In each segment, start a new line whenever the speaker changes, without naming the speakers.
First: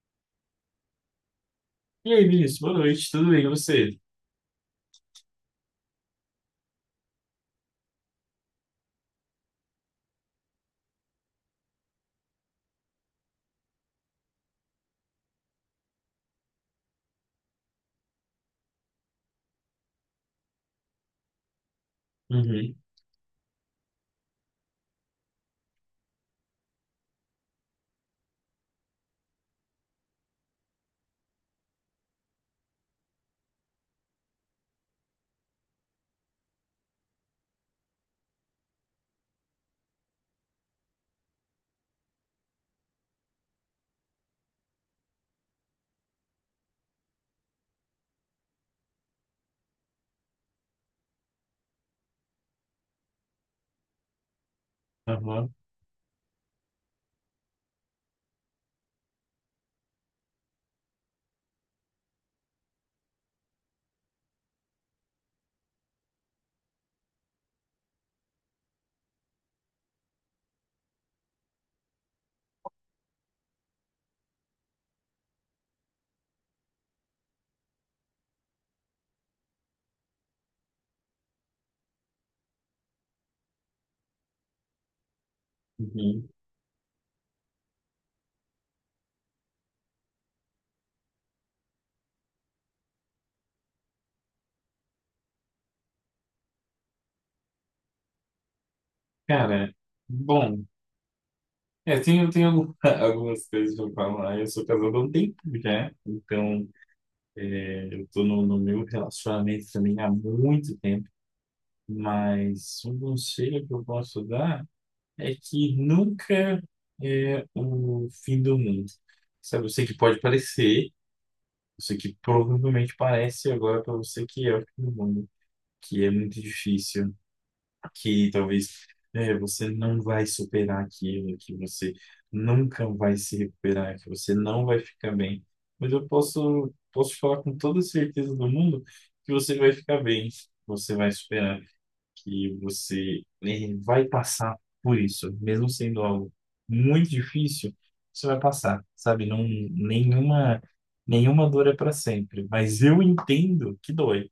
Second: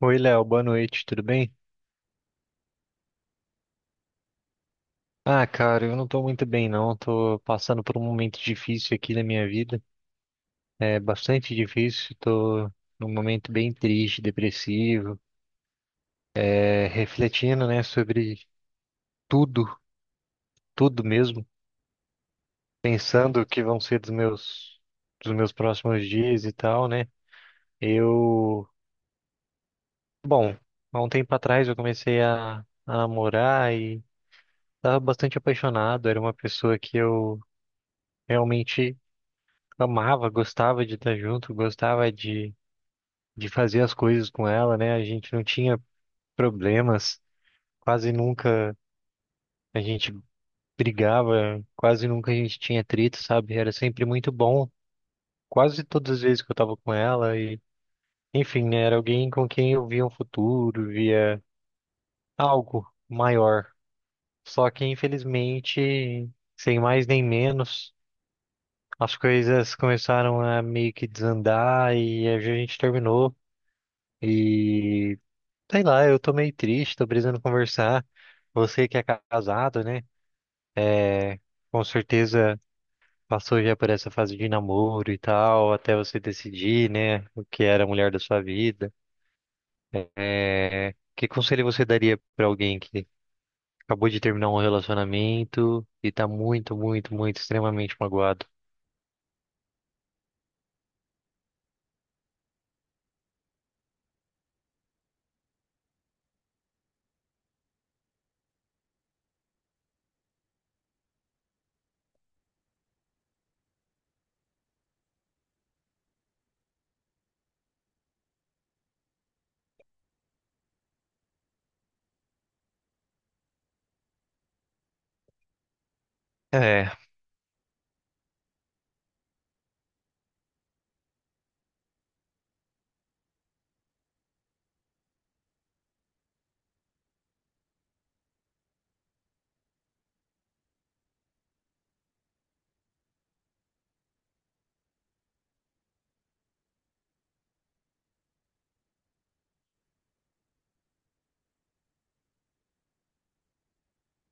Oi, Léo, boa noite, tudo bem?
E aí, Vinícius, boa noite, tudo bem, e você?
Ah, cara, eu não tô muito bem, não. Tô passando por um momento difícil aqui na minha vida. É bastante difícil, tô num momento bem triste, depressivo, refletindo, né, sobre tudo, tudo mesmo,
Uhum,
pensando o que vão ser dos meus próximos dias e tal, né? Eu, bom, há um tempo atrás eu comecei a namorar e tava bastante apaixonado, era uma pessoa que eu realmente amava, gostava de estar junto, gostava de fazer as coisas com ela, né? A gente não tinha problemas, quase nunca a gente brigava, quase nunca a gente tinha atrito, sabe? Era sempre muito bom,
aham,
quase todas as vezes que eu tava com ela e, enfim, né? Era alguém com quem eu via um futuro, via algo maior. Só que, infelizmente, sem mais nem menos, as coisas começaram a meio que desandar e a gente terminou. E sei lá, eu tô meio triste, tô precisando conversar. Você que é casado, né? Com certeza passou já por essa fase de namoro e tal, até você
uhum.
decidir, né, o que era a mulher da sua vida. Que conselho você daria pra alguém que acabou de terminar um relacionamento e tá muito, muito, muito, extremamente magoado?
Cara, bom, tem algumas coisas pra falar. Eu sou casado há um tempo já, então eu tô no meu relacionamento também há muito tempo, mas um conselho que eu posso dar é que nunca é o fim do mundo. Sabe, eu sei que pode parecer, eu sei que provavelmente parece agora pra você que é o fim do mundo, que é muito
É,
difícil. Que talvez você não vai superar aquilo, que você nunca vai se recuperar, que você não vai ficar bem. Mas eu posso te falar com toda certeza do mundo que você vai ficar bem, você vai superar, que você vai passar por isso, mesmo sendo algo muito difícil. Você vai passar, sabe? Não, nenhuma, nenhuma dor é para sempre, mas eu entendo que dói.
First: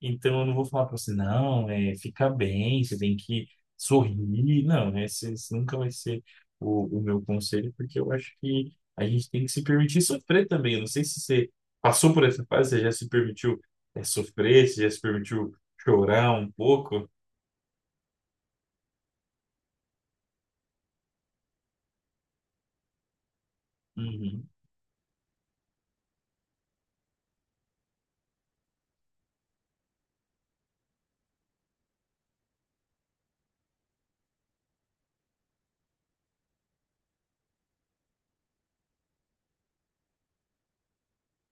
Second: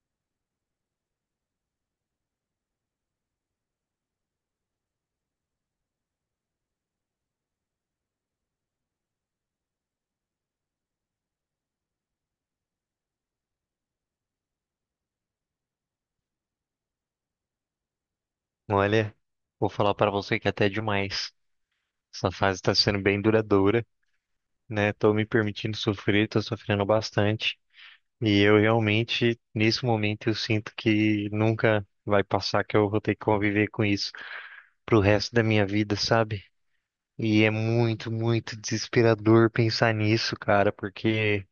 Então, eu não vou falar pra você, não, fica bem, você tem que sorrir. Não, né, esse nunca vai ser o meu conselho, porque eu acho que a gente tem que se permitir sofrer também. Eu não sei se você passou por essa fase, você já se permitiu, sofrer, você já se permitiu chorar um pouco.
Olha, vou falar pra você que até é demais. Essa fase tá sendo bem duradoura,
Uhum,
né? Tô me permitindo sofrer, tô sofrendo bastante. E eu realmente, nesse momento, eu sinto que nunca vai passar, que eu vou ter que conviver com isso pro resto da minha vida, sabe? E é muito, muito desesperador pensar nisso, cara, porque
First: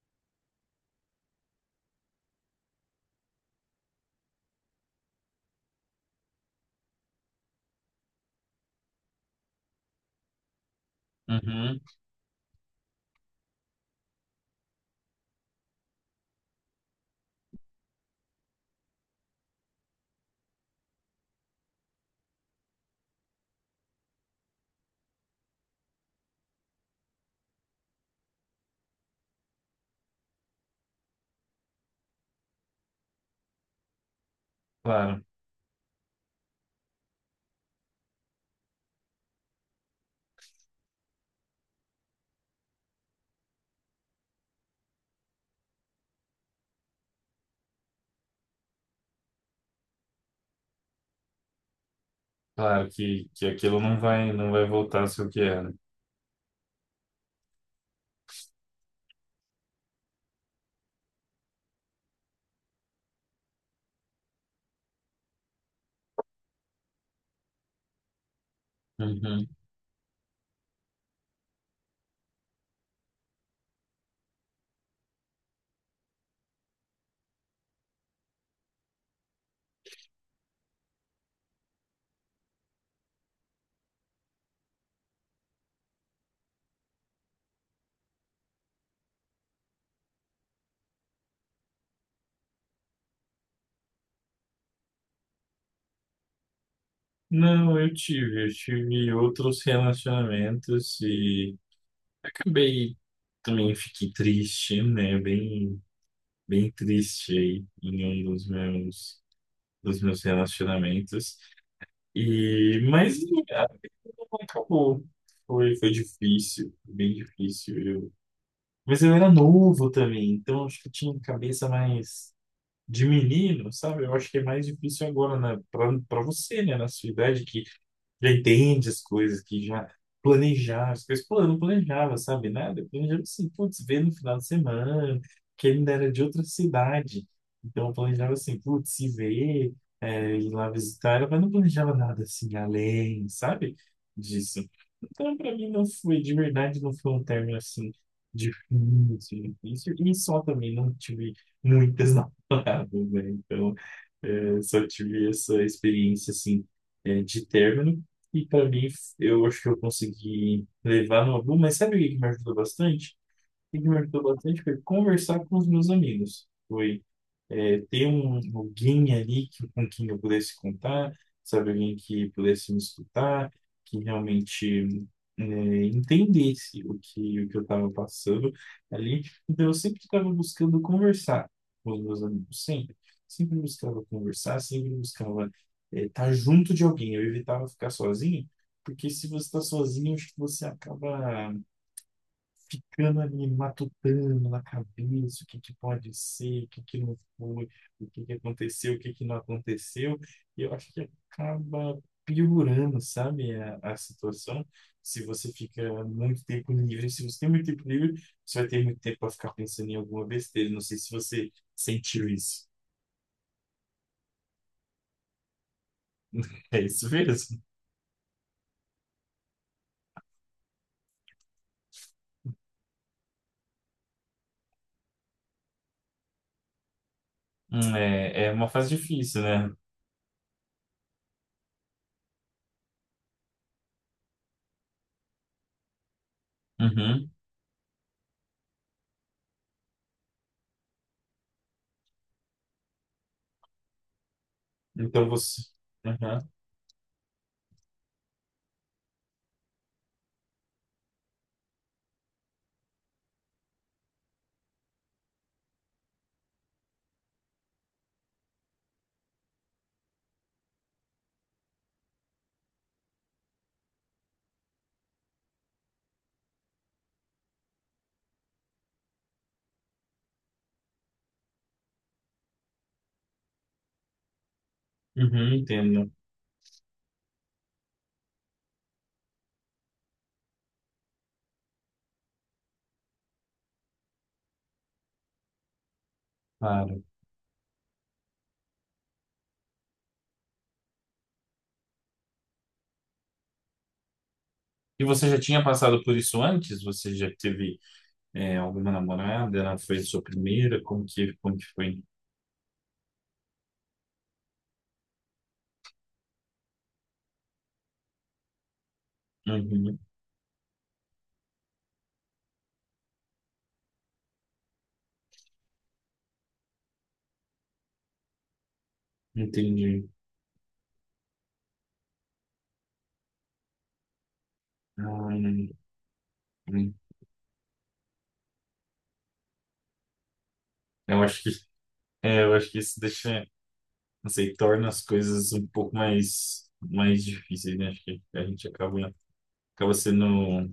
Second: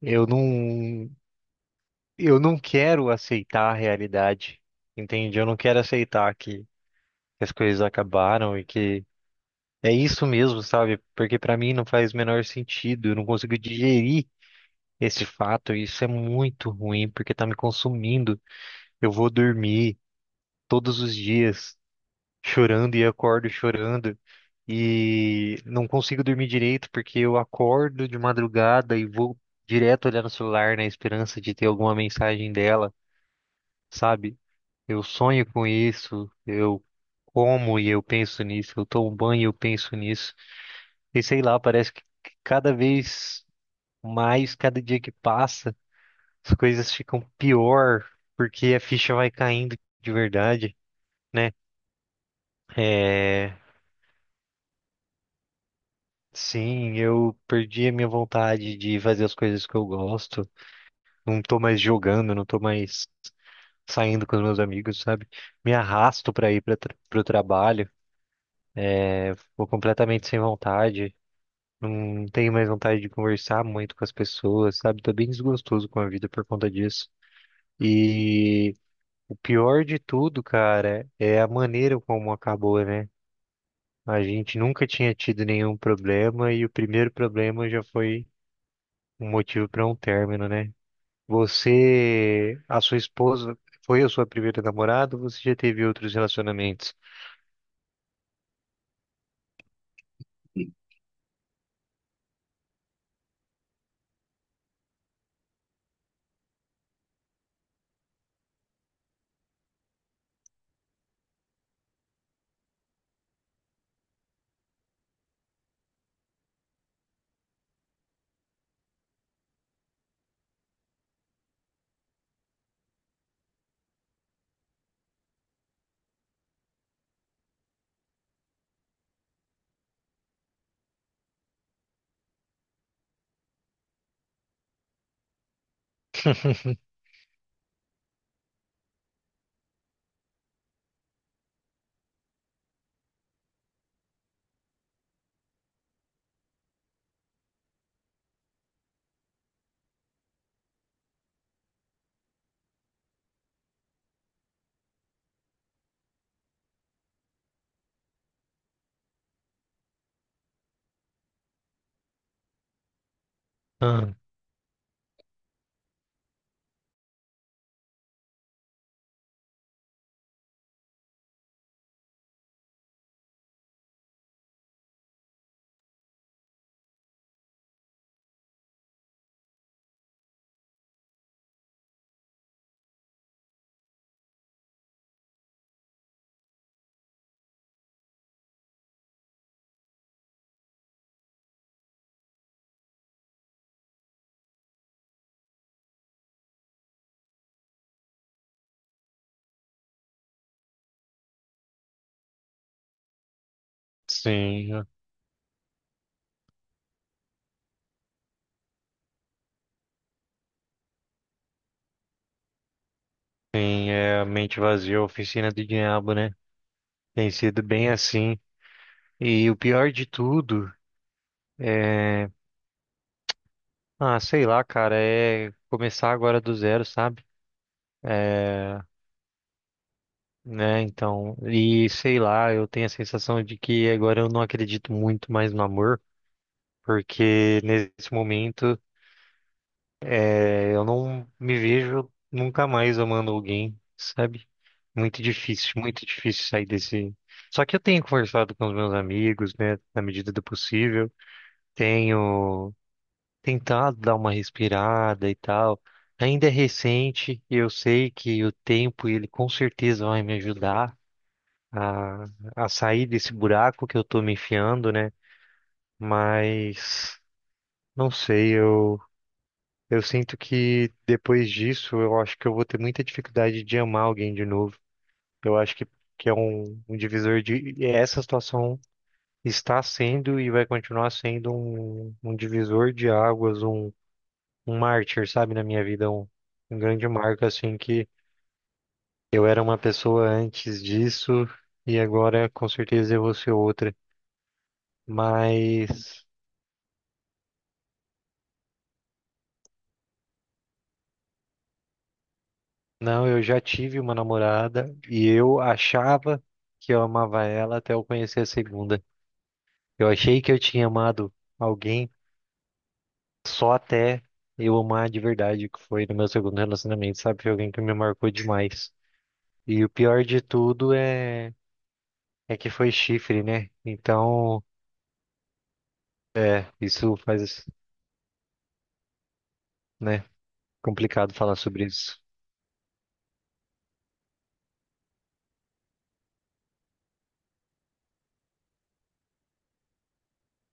eu não, eu não quero aceitar a realidade, entende? Eu não quero aceitar que as coisas acabaram e que é isso mesmo, sabe? Porque pra mim
uhum,
não faz o menor sentido, eu não consigo digerir esse fato, e isso é muito ruim, porque tá me consumindo. Eu vou dormir todos os dias chorando e acordo chorando e não consigo dormir direito porque eu acordo de madrugada e vou direto olhar no celular na esperança de ter alguma mensagem dela, sabe? Eu
claro,
sonho com isso, eu como e eu penso nisso, eu tomo banho e eu penso nisso. E sei lá, parece que cada vez mais, cada dia que passa, as coisas ficam pior porque a ficha vai caindo de verdade, né?
claro que
É.
aquilo não vai voltar a ser o que era.
Sim, eu perdi a minha vontade de fazer as coisas que eu gosto. Não tô mais jogando, não tô mais saindo com os meus amigos, sabe? Me arrasto pra ir para pro trabalho,
Uhum.
vou completamente sem vontade. Não tenho mais vontade de conversar muito com as pessoas, sabe? Tô bem desgostoso com a vida por conta disso. E o pior de tudo, cara, é a maneira como acabou, né? A gente nunca tinha tido nenhum problema e o primeiro problema já foi um motivo para um término, né? Você, a sua esposa, foi a sua primeira namorada ou você já teve outros relacionamentos?
Não, eu tive outros relacionamentos e acabei também fiquei triste, né? Bem, bem triste aí em um dos meus relacionamentos. E mas ah, não acabou. Foi difícil, bem difícil. Eu... mas eu era novo também, então acho que eu tinha cabeça mais de menino, sabe? Eu acho que é mais difícil agora, né? Para você, né? Na sua idade, que já entende as coisas, que já planejava as coisas. Pô, eu não planejava, sabe, nada. Eu planejava assim, putz, ver no final de semana, que ele ainda era de outra cidade. Então, eu planejava assim, putz, se ver, ir lá visitar ela, mas não planejava nada assim, além, sabe, disso. Então, para mim, não foi, de verdade, não foi um término assim, difícil, difícil. E só também não tive muitas namoradas, né? Então, só tive essa experiência, assim, de término e para mim, eu acho que eu consegui levar no aluno. Mas sabe o que que me ajudou bastante? O que que me
Ah,
ajudou bastante foi conversar com os meus amigos. Foi ter um, alguém ali que, com quem eu pudesse contar, sabe? Alguém que pudesse me escutar, que realmente entendesse o que eu estava passando ali. Então, eu sempre estava buscando conversar com os meus amigos, sempre. Sempre buscava conversar, sempre buscava estar junto de alguém. Eu evitava ficar sozinho, porque se você está sozinho, acho que você acaba ficando ali matutando na cabeça o que que pode ser, o que que não foi, o que que aconteceu, o que que não aconteceu, e eu acho que acaba piorando, sabe, a situação.
sim,
Se você fica muito tempo livre, se você tem muito tempo livre, você vai ter muito tempo para ficar pensando em alguma besteira. Não sei se você sentiu isso.
sim, é a mente vazia, a oficina do diabo, né?
É isso
Tem
mesmo.
sido bem assim. E o pior de tudo é, ah, sei lá, cara, é começar agora do zero, sabe?
É, é uma
É,
fase difícil, né?
né, então, e sei lá, eu tenho a sensação de que agora eu não acredito muito mais no amor,
Uhum.
porque nesse momento, eu não me vejo nunca mais amando alguém, sabe?
Então você.
Muito
Uhum.
difícil sair desse. Só que eu tenho conversado com os meus amigos, né, na medida do possível, tenho tentado dar uma respirada e tal. Ainda é recente, e eu sei que o tempo ele com certeza vai me ajudar a, a sair desse buraco que eu tô me enfiando, né? Mas não sei, eu sinto que depois disso eu acho que eu vou ter muita dificuldade de amar alguém de novo.
Uhum,
Eu acho que
entendo.
que é um, um divisor de e essa situação está sendo e vai continuar sendo um, um divisor de águas, um mártir, sabe, na minha vida, um
Claro.
grande marco, assim, que eu era uma pessoa antes disso e agora com certeza eu vou ser outra.
E você já tinha passado por
Mas,
isso antes? Você já teve alguma namorada? Ela foi sua primeira? Como que foi?
não, eu já tive uma namorada e eu achava que eu amava ela até eu conhecer a segunda.
Uhum,
Eu achei que eu tinha amado alguém só até eu amar de verdade, que foi no meu segundo relacionamento, sabe? Foi alguém que me marcou demais. E o
entendi.
pior de tudo é que foi chifre, né? Então,
Hum,
é,
hum.
isso faz, né,
Eu
complicado
acho que,
falar sobre isso.
eu acho que isso deixa, não sei, torna as coisas um pouco mais, mais difíceis, né? Acho que a gente acaba sendo...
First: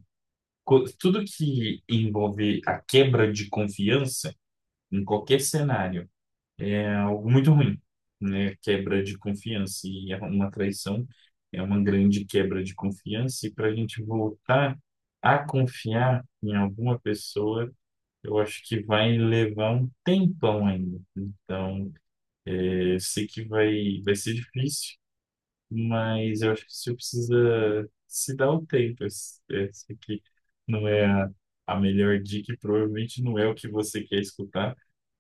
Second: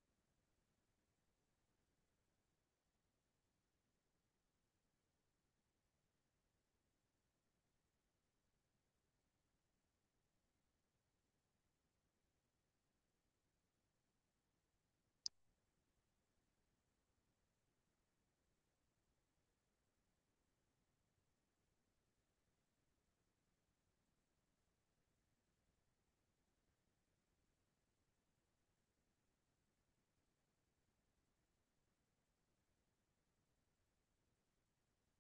tudo que envolve a quebra de confiança em qualquer cenário, é algo muito ruim, né? Quebra de confiança e é uma traição é uma grande quebra de confiança, e para a gente voltar a confiar em alguma pessoa, eu acho que vai levar um tempão ainda. Então, eu sei que vai ser difícil, mas eu acho que você precisa se dar o tempo. Esse aqui não é a melhor dica, e provavelmente não é o que você quer escutar,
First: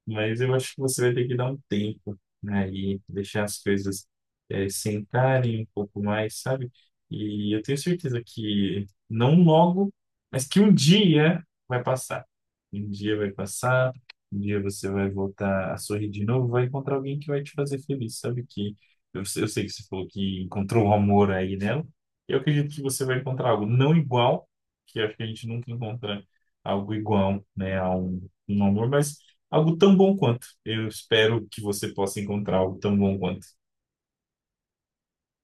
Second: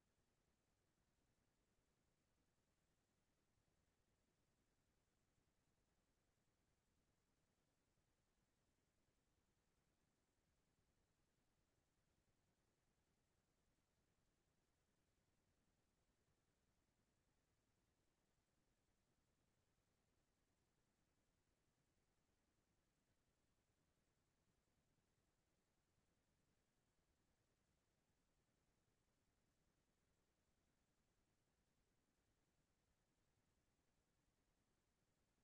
mas eu acho que você vai ter que dar um tempo, né? E deixar as coisas sentarem um pouco mais, sabe? E eu tenho certeza que não logo, mas que um dia vai passar. Um dia vai passar, um dia você vai voltar a sorrir de novo, vai encontrar alguém que vai te fazer feliz, sabe? Que eu sei que você falou que encontrou o amor aí nela. Eu acredito que você vai encontrar algo não igual, que eu acho que a gente nunca encontra algo igual, né? A um amor, mas algo tão bom quanto. Eu espero que você possa encontrar algo tão bom quanto.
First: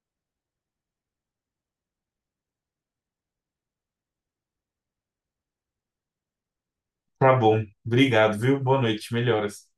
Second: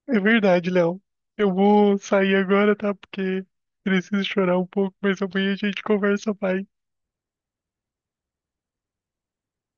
É verdade, Léo. Eu vou sair agora, tá? Porque preciso chorar um pouco, mas amanhã a gente conversa mais.
Tá bom. Obrigado, viu? Boa noite. Melhoras.